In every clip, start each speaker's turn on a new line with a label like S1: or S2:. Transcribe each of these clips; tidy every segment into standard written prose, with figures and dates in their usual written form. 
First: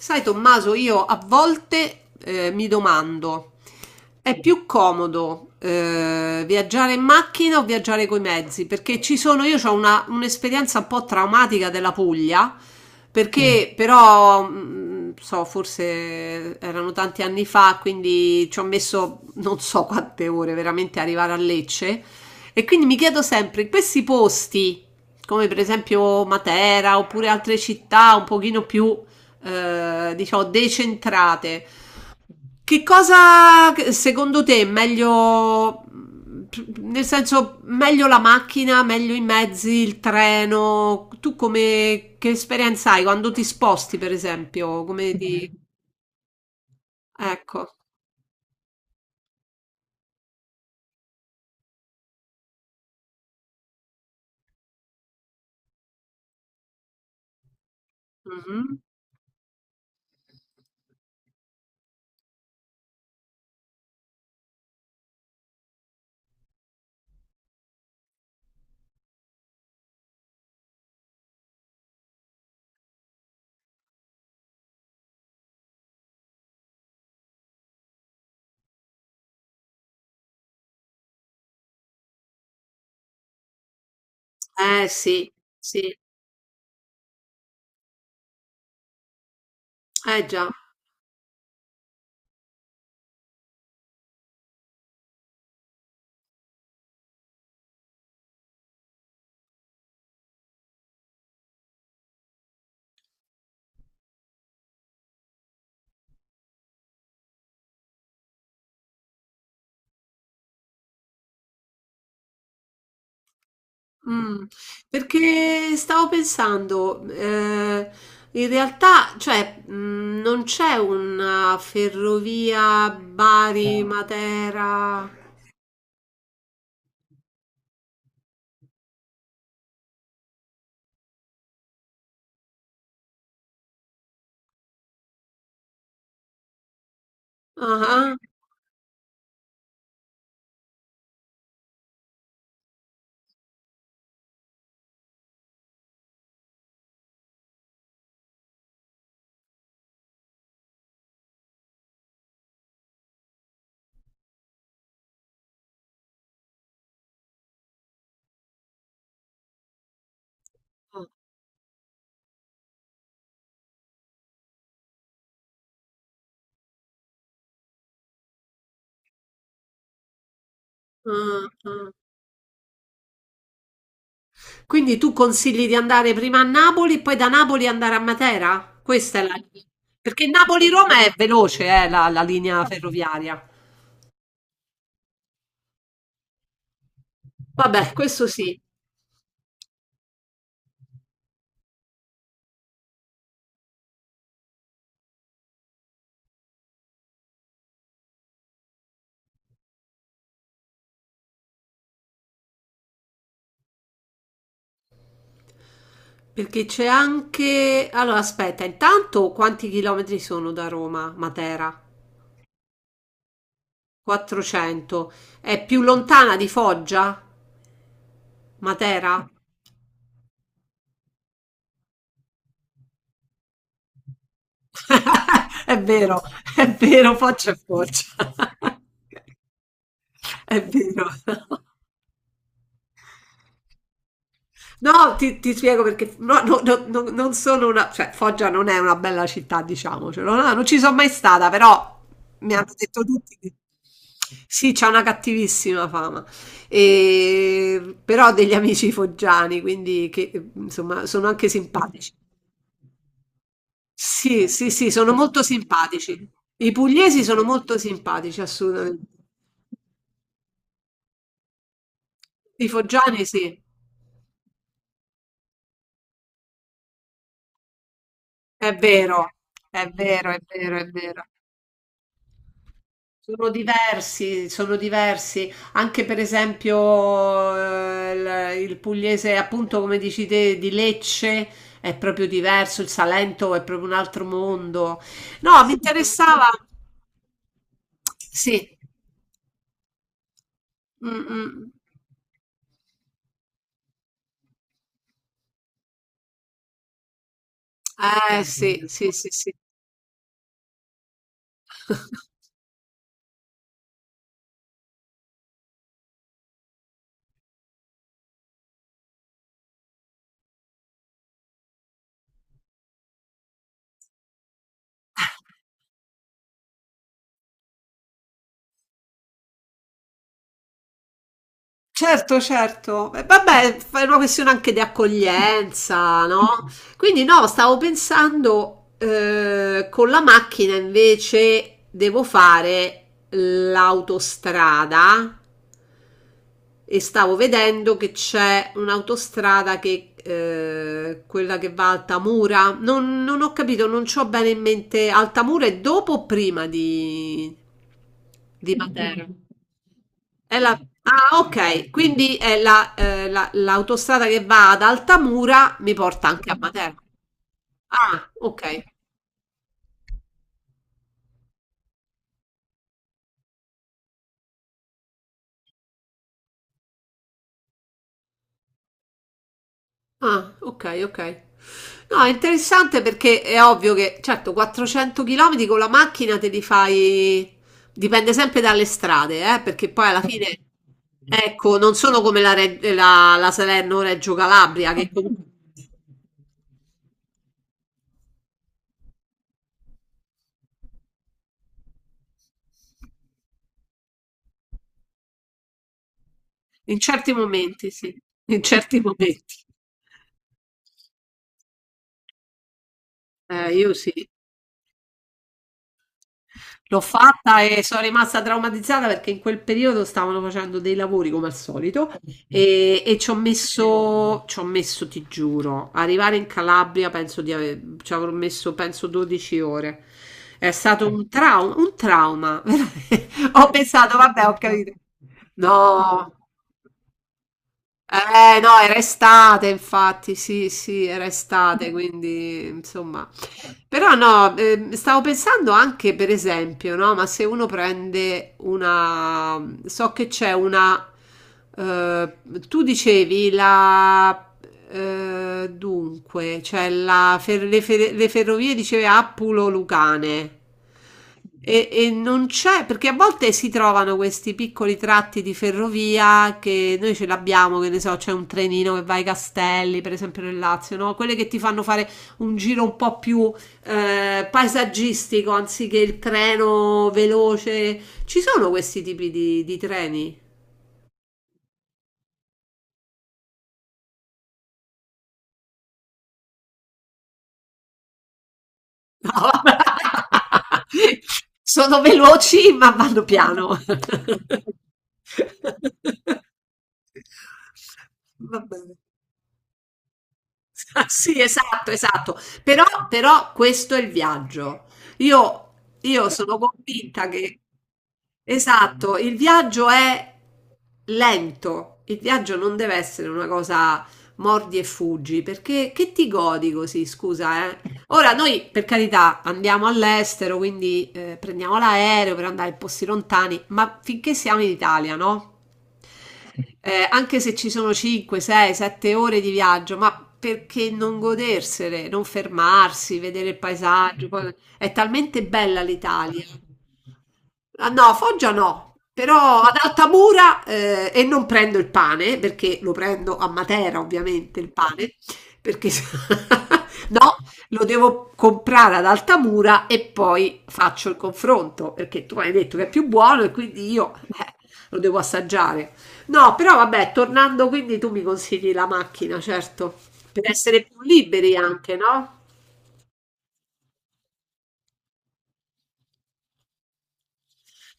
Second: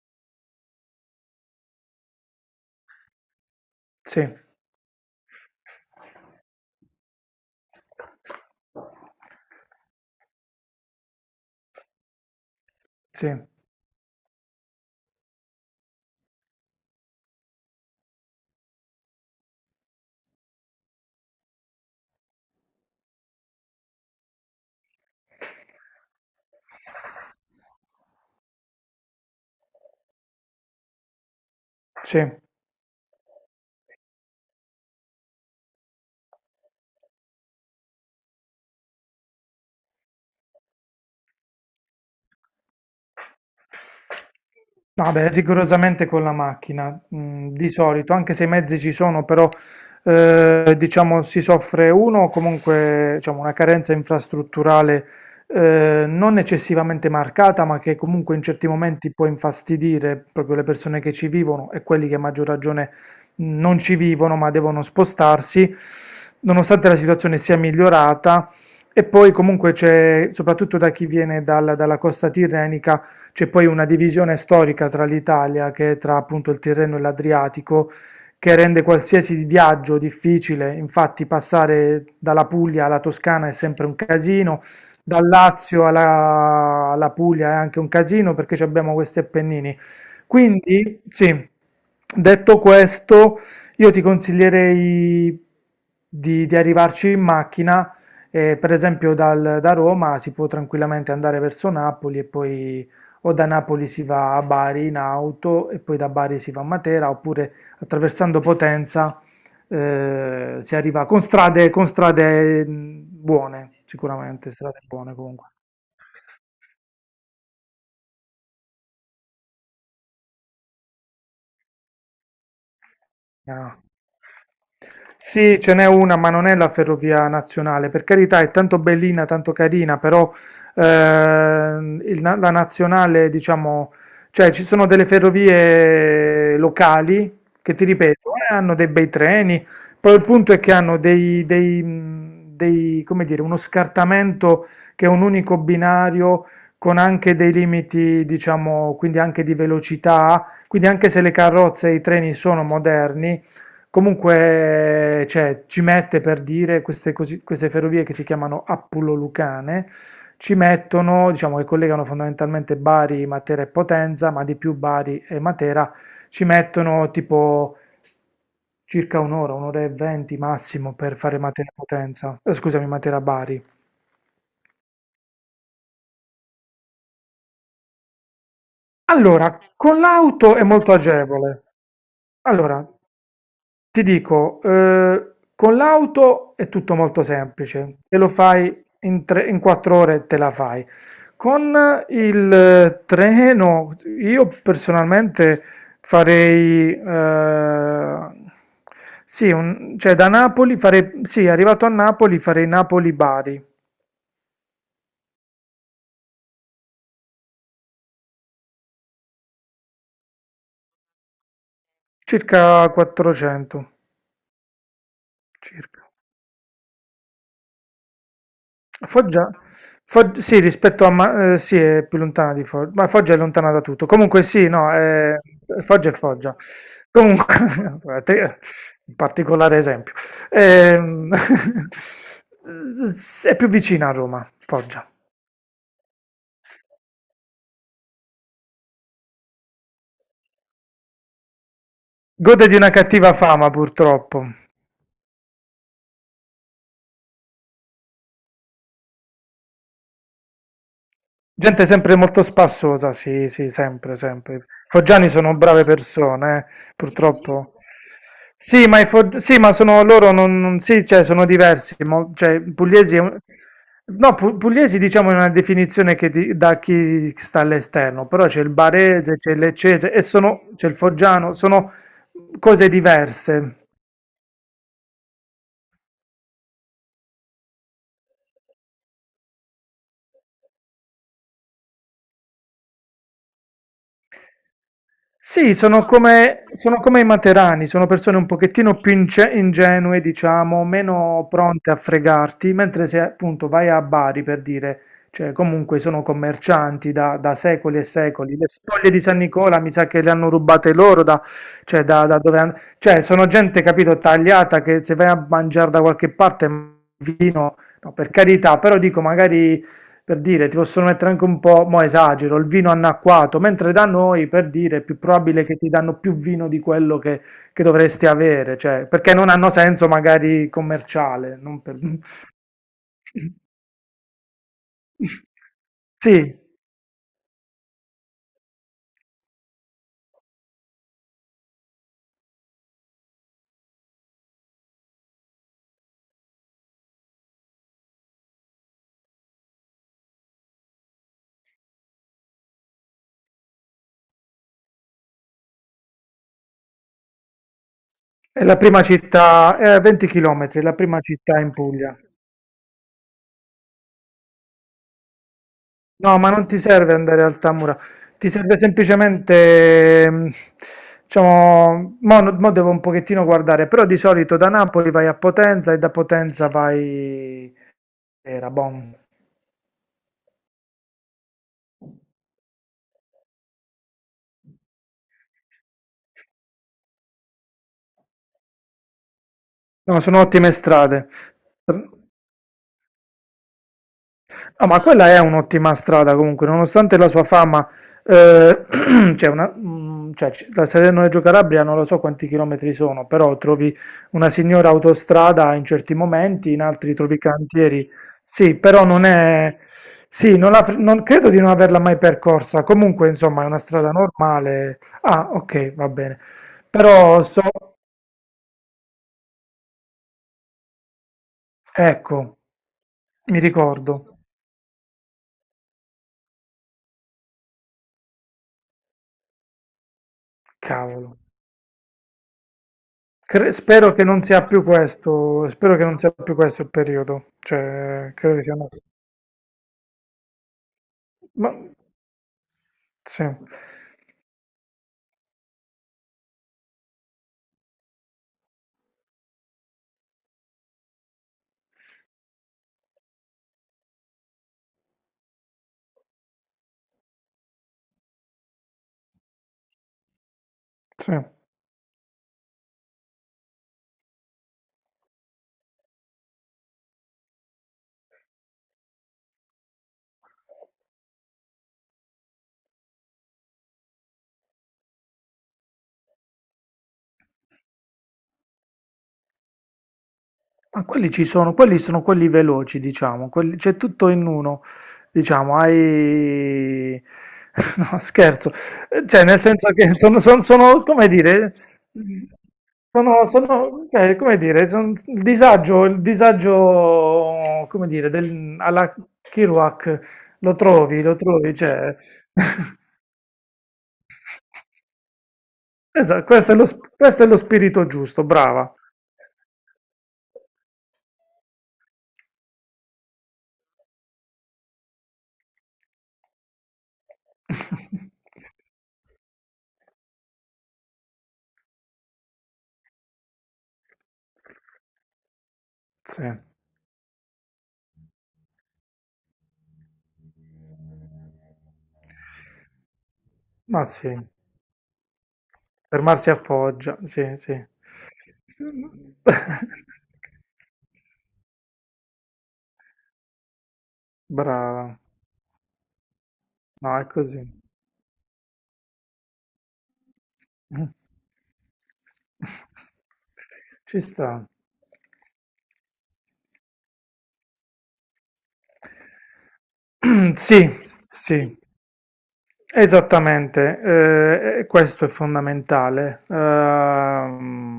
S1: Sai, Tommaso, io a volte mi domando,
S2: Sì,
S1: è più comodo viaggiare in macchina o viaggiare coi mezzi? Perché ci sono, io ho un'esperienza un po' traumatica della Puglia. Mm.
S2: sì,
S1: Perché però, so, forse erano tanti anni fa, quindi ci ho messo non so quante ore veramente a arrivare a Lecce. E quindi mi chiedo sempre, in questi posti, come per esempio Matera oppure altre città un pochino più diciamo, decentrate.
S2: sì.
S1: Che cosa secondo te è meglio, nel senso, meglio la macchina, meglio i mezzi, il treno? Tu come, che esperienza hai quando ti sposti, per esempio? Come
S2: Vabbè,
S1: ti...
S2: rigorosamente con la macchina,
S1: Ecco.
S2: di solito, anche se i mezzi ci sono, però diciamo si soffre uno comunque diciamo, una carenza infrastrutturale non eccessivamente marcata, ma che comunque in certi
S1: Mhm.
S2: momenti può infastidire proprio le persone che ci vivono e quelli che a maggior ragione non ci vivono, ma devono spostarsi, nonostante la situazione sia migliorata. E poi comunque c'è, soprattutto da chi viene dalla costa tirrenica, c'è poi una divisione storica tra l'Italia, che è tra appunto il Tirreno e l'Adriatico, che rende qualsiasi viaggio difficile. Infatti, passare dalla Puglia alla Toscana è sempre un casino,
S1: Eh
S2: dal
S1: sì, sì,
S2: Lazio alla Puglia è anche un casino perché ci abbiamo questi Appennini.
S1: eh già.
S2: Quindi, sì, detto questo, io ti consiglierei di arrivarci in macchina. Per esempio, da Roma si può tranquillamente andare verso Napoli e poi o da Napoli si va a Bari in auto e poi da Bari si va a Matera, oppure attraversando Potenza si arriva con strade buone,
S1: Mh,
S2: sicuramente strade buone comunque.
S1: perché stavo pensando, in realtà, cioè, non c'è una ferrovia, no?
S2: Ah.
S1: Bari-Matera.
S2: Sì, ce n'è una, ma non è la ferrovia nazionale. Per carità, è tanto bellina, tanto carina, però la nazionale, diciamo, cioè ci sono delle ferrovie locali che ti
S1: Ah-ah,
S2: ripeto, hanno dei bei treni. Poi il punto è che hanno dei, come dire, uno scartamento che è un unico binario con anche dei limiti, diciamo, quindi anche di velocità, quindi anche se le carrozze e i treni sono moderni, comunque cioè, ci mette per dire queste ferrovie che si chiamano Appulo-Lucane, ci
S1: ah-ah.
S2: mettono, diciamo che collegano fondamentalmente Bari, Matera e Potenza, ma di più Bari e Matera, ci mettono tipo circa un'ora, un'ora e venti massimo per fare Matera-Potenza, scusami, Matera-Bari.
S1: Quindi tu consigli di andare prima a Napoli e poi da Napoli andare a Matera? Questa è la
S2: Allora,
S1: linea,
S2: con
S1: perché
S2: l'auto è molto
S1: Napoli-Roma è
S2: agevole.
S1: veloce, la linea
S2: Allora,
S1: ferroviaria.
S2: ti dico, con l'auto è tutto molto
S1: Vabbè,
S2: semplice, te
S1: questo
S2: lo
S1: sì.
S2: fai in quattro ore, te la fai. Con il treno, io personalmente farei, sì, cioè da Napoli farei, sì, arrivato a Napoli farei Napoli-Bari,
S1: Perché c'è anche... Allora, aspetta, intanto quanti chilometri sono da Roma, Matera?
S2: circa 400,
S1: 400. È più
S2: circa.
S1: lontana di Foggia, Matera?
S2: Foggia? Sì, rispetto a... Ma- sì, è più lontana di Foggia, ma Foggia è lontana da tutto. Comunque sì, no,
S1: È
S2: Foggia è
S1: vero,
S2: Foggia.
S1: è vero, Foggia è
S2: Comunque,
S1: Foggia.
S2: guardate, un particolare esempio.
S1: È vero.
S2: Ehm, è più vicina a Roma, Foggia.
S1: No, ti spiego perché no, no, no, no, non sono una... cioè Foggia non è una bella città, diciamocelo, no, no, non ci sono mai stata, però mi
S2: Gode
S1: hanno
S2: di una
S1: detto
S2: cattiva
S1: tutti che...
S2: fama, purtroppo.
S1: Sì, c'è una cattivissima fama, e... però ho degli amici foggiani, quindi che, insomma sono anche
S2: Gente
S1: simpatici.
S2: sempre molto spassosa, sì, sì, sempre,
S1: Sì,
S2: sempre.
S1: sì, sì, sono
S2: Foggiani
S1: molto
S2: sono brave
S1: simpatici.
S2: persone,
S1: I pugliesi sono
S2: purtroppo.
S1: molto simpatici,
S2: Sì, ma,
S1: assolutamente.
S2: sì, ma sono loro, sì, cioè, sono diversi. Cioè,
S1: I
S2: pugliesi, è
S1: foggiani sì,
S2: no, pugliesi diciamo è una definizione che da chi sta all'esterno, però c'è il
S1: è vero,
S2: barese, c'è il
S1: è
S2: leccese e
S1: vero, è
S2: sono,
S1: vero, è
S2: c'è il
S1: vero.
S2: foggiano, sono cose
S1: Sono
S2: diverse.
S1: diversi, sono diversi. Anche per esempio eh, il pugliese, appunto come dici te, di Lecce è proprio diverso, il Salento è proprio un altro mondo. No, mi sì,
S2: Sì,
S1: interessava.
S2: sono come i materani, sono persone un
S1: Sì.
S2: pochettino più ingenue, diciamo,
S1: Mm,
S2: meno
S1: mm.
S2: pronte a fregarti, mentre se appunto vai a Bari per dire, cioè comunque sono commercianti da secoli e
S1: Eh
S2: secoli, le
S1: sì, sì,
S2: spoglie di
S1: sì,
S2: San
S1: sì.
S2: Nicola mi sa che le hanno rubate loro, da, cioè, da, cioè sono gente, capito, tagliata che se vai a mangiare da qualche parte vino, no, per carità, però dico magari per dire, ti possono mettere anche un po', mo esagero, il vino annacquato, mentre da noi, per dire, è più probabile che ti danno più vino di quello che dovresti avere, cioè, perché non hanno senso magari commerciale. Non per-
S1: Certo, certo. Vabbè, è una questione anche di accoglienza,
S2: sì,
S1: no? Quindi no, stavo pensando con la macchina invece devo fare l'autostrada e stavo vedendo che c'è un'autostrada che quella che va a Altamura. Non, non ho capito, non ho bene in mente Altamura è dopo o prima di,
S2: è
S1: di
S2: la prima
S1: Matera?
S2: città, è a 20
S1: È la-
S2: km, la prima
S1: Ah,
S2: città in
S1: ok,
S2: Puglia.
S1: quindi è l'autostrada che va ad Altamura mi porta
S2: No,
S1: anche
S2: ma
S1: a
S2: non ti
S1: Matera.
S2: serve andare al Tamura,
S1: Ah,
S2: ti serve
S1: ok.
S2: semplicemente, diciamo, mo, mo devo un pochettino guardare, però di solito da Napoli vai a Potenza e da Potenza vai. Era bom.
S1: Ah, ok, ok. No, è interessante perché è ovvio che, certo, 400 km con la macchina te li fai... Dipende sempre dalle strade, perché poi
S2: No,
S1: alla
S2: sono
S1: fine,
S2: ottime strade.
S1: ecco, non sono
S2: No,
S1: come la Salerno-Reggio Calabria,
S2: ma
S1: che
S2: quella è
S1: comunque...
S2: un'ottima strada comunque, nonostante la sua fama, eh, c'è una, da Salerno a Reggio Calabria non lo so quanti chilometri sono, però trovi una signora autostrada in certi momenti, in
S1: In
S2: altri
S1: certi
S2: trovi
S1: momenti,
S2: cantieri.
S1: sì. In
S2: Sì,
S1: certi
S2: però non
S1: momenti.
S2: è... Sì, non, credo di non averla mai percorsa. Comunque, insomma, è una
S1: Io
S2: strada
S1: sì.
S2: normale. Ah, ok, va bene.
S1: L'ho
S2: Però
S1: fatta
S2: so...
S1: e sono rimasta traumatizzata perché in quel periodo stavano facendo dei lavori come al solito
S2: Ecco,
S1: e ci ho
S2: mi ricordo.
S1: messo, ti giuro, arrivare in Calabria penso di aver, ci avrò messo penso 12 ore. È stato un
S2: Cavolo.
S1: trauma, un trauma. Veramente. Ho
S2: Spero
S1: pensato,
S2: che non
S1: vabbè, ho
S2: sia più
S1: capito.
S2: questo, spero che non sia
S1: No,
S2: più questo il periodo, cioè credo che sia
S1: no, era
S2: andato.
S1: estate, infatti, sì, sì, era
S2: Ma
S1: estate, quindi insomma.
S2: sì,
S1: Però no, stavo pensando anche per esempio, no? Ma se uno prende una... So che c'è una... eh, tu dicevi la... dunque, cioè la fer- le ferrovie dicevi Appulo-Lucane.
S2: sì.
S1: E non c'è, perché a volte si trovano questi piccoli tratti di ferrovia che noi ce l'abbiamo, che ne so, c'è un trenino che va ai Castelli, per esempio nel Lazio, no? Quelle che ti fanno fare un giro un po' più paesaggistico anziché il treno veloce. Ci sono questi tipi di treni?
S2: Ma quelli ci sono quelli veloci, diciamo, c'è tutto in uno, diciamo, hai... No, scherzo.
S1: No.
S2: Cioè nel senso che sono, sono, come
S1: Sono
S2: dire,
S1: veloci ma vanno
S2: sono,
S1: piano.
S2: sono, cioè, come dire, il disagio, come dire,
S1: Va
S2: del,
S1: bene.
S2: alla Kerouac,
S1: Ah,
S2: lo
S1: sì,
S2: trovi,
S1: esatto,
S2: cioè...
S1: esatto. Però, però questo è il viaggio. Io, io
S2: Esatto,
S1: sono
S2: questo è
S1: convinta
S2: questo è lo
S1: che,
S2: spirito giusto, brava.
S1: esatto, il viaggio è lento. Il viaggio non deve essere una cosa mordi e fuggi, perché che ti godi così, scusa, eh? Ora noi, per carità, andiamo all'estero, quindi prendiamo l'aereo per andare in posti lontani, ma finché siamo in Italia, no?
S2: Sì.
S1: Anche se ci sono 5, 6, 7 ore di viaggio, ma perché non godersele, non fermarsi, vedere il
S2: Ma
S1: paesaggio?
S2: sì,
S1: È talmente bella l'Italia.
S2: fermarsi a Foggia, sì, sì.
S1: Ah, no, Foggia no, però ad Altamura e non prendo il pane perché lo prendo a Matera ovviamente il pane,
S2: Brava,
S1: perché
S2: no, è
S1: no,
S2: così.
S1: lo devo comprare ad Altamura e poi faccio il confronto perché tu hai detto che è più buono e quindi io
S2: Ci sta.
S1: lo devo assaggiare. No, però vabbè, tornando quindi tu mi consigli la macchina, certo, per
S2: Sì,
S1: essere più liberi
S2: sì,
S1: anche, no?
S2: esattamente. E questo è fondamentale.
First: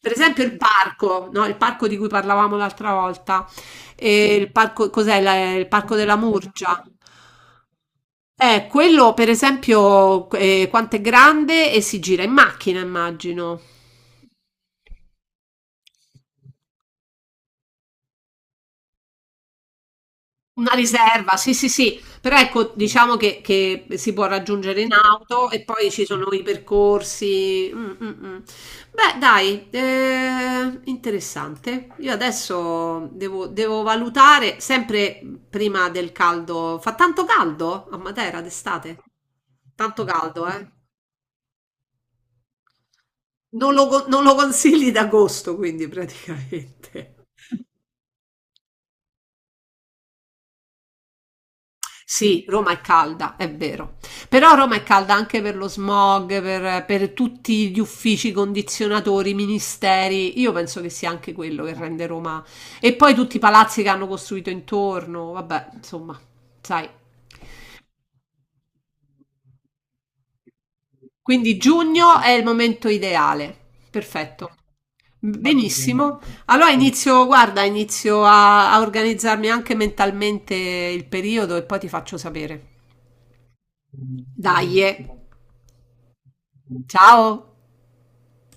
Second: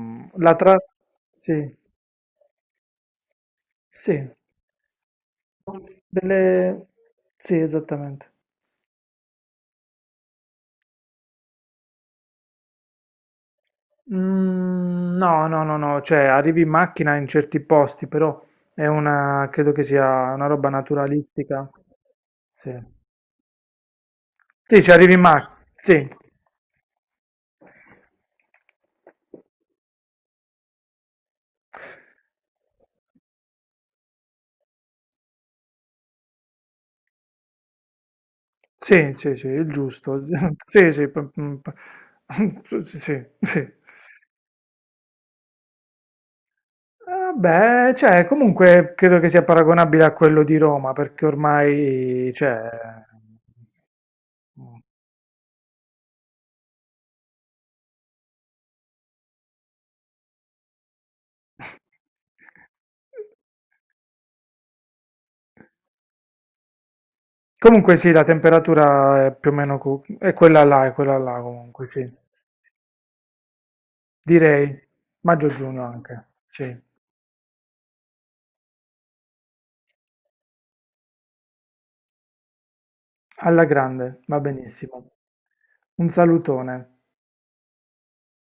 S1: Per esempio
S2: La
S1: il
S2: tra...
S1: parco, no? Il
S2: Sì,
S1: parco di cui parlavamo l'altra volta.
S2: sì.
S1: E il parco, cos'è? Il parco della Murgia.
S2: Delle... Sì, esattamente.
S1: Quello per esempio, quanto è grande e si gira in macchina, immagino.
S2: Mm, No, no, no, no, cioè arrivi in macchina in certi posti, però è una, credo che sia una roba
S1: Una riserva, sì,
S2: naturalistica.
S1: sì, sì, però ecco,
S2: Sì,
S1: diciamo che si può raggiungere
S2: sì, ci
S1: in
S2: arrivi in
S1: auto e
S2: macchina,
S1: poi ci
S2: sì,
S1: sono i percorsi. Mm, mm, mm. Beh, dai, interessante. Io adesso devo valutare sempre prima del caldo. Fa tanto caldo a Matera d'estate?
S2: sì, sì, sì, il
S1: Tanto
S2: giusto,
S1: caldo, eh?
S2: sì, sì, p- p- p- sì, sì. Sì.
S1: Non lo, con- non lo consigli d'agosto, quindi praticamente.
S2: Beh, cioè, comunque credo che sia paragonabile a quello di Roma, perché ormai,
S1: Sì,
S2: cioè...
S1: Roma è calda, è vero. Però Roma è calda anche per lo smog, per tutti gli uffici, condizionatori, ministeri. Io penso che sia anche quello che rende Roma. E poi tutti i palazzi che hanno costruito intorno. Vabbè, insomma, sai.
S2: Comunque sì, la temperatura è più o meno è quella là
S1: Quindi
S2: comunque, sì.
S1: giugno è il momento ideale. Perfetto. Va
S2: Direi
S1: bene.
S2: maggio-giugno
S1: Benissimo.
S2: anche,
S1: Allora
S2: sì.
S1: inizio, guarda, inizio a organizzarmi anche mentalmente il periodo e poi ti faccio sapere.
S2: Alla grande,
S1: Mm,
S2: va
S1: dai.
S2: benissimo.
S1: Benissimo.
S2: Un salutone.
S1: Ciao.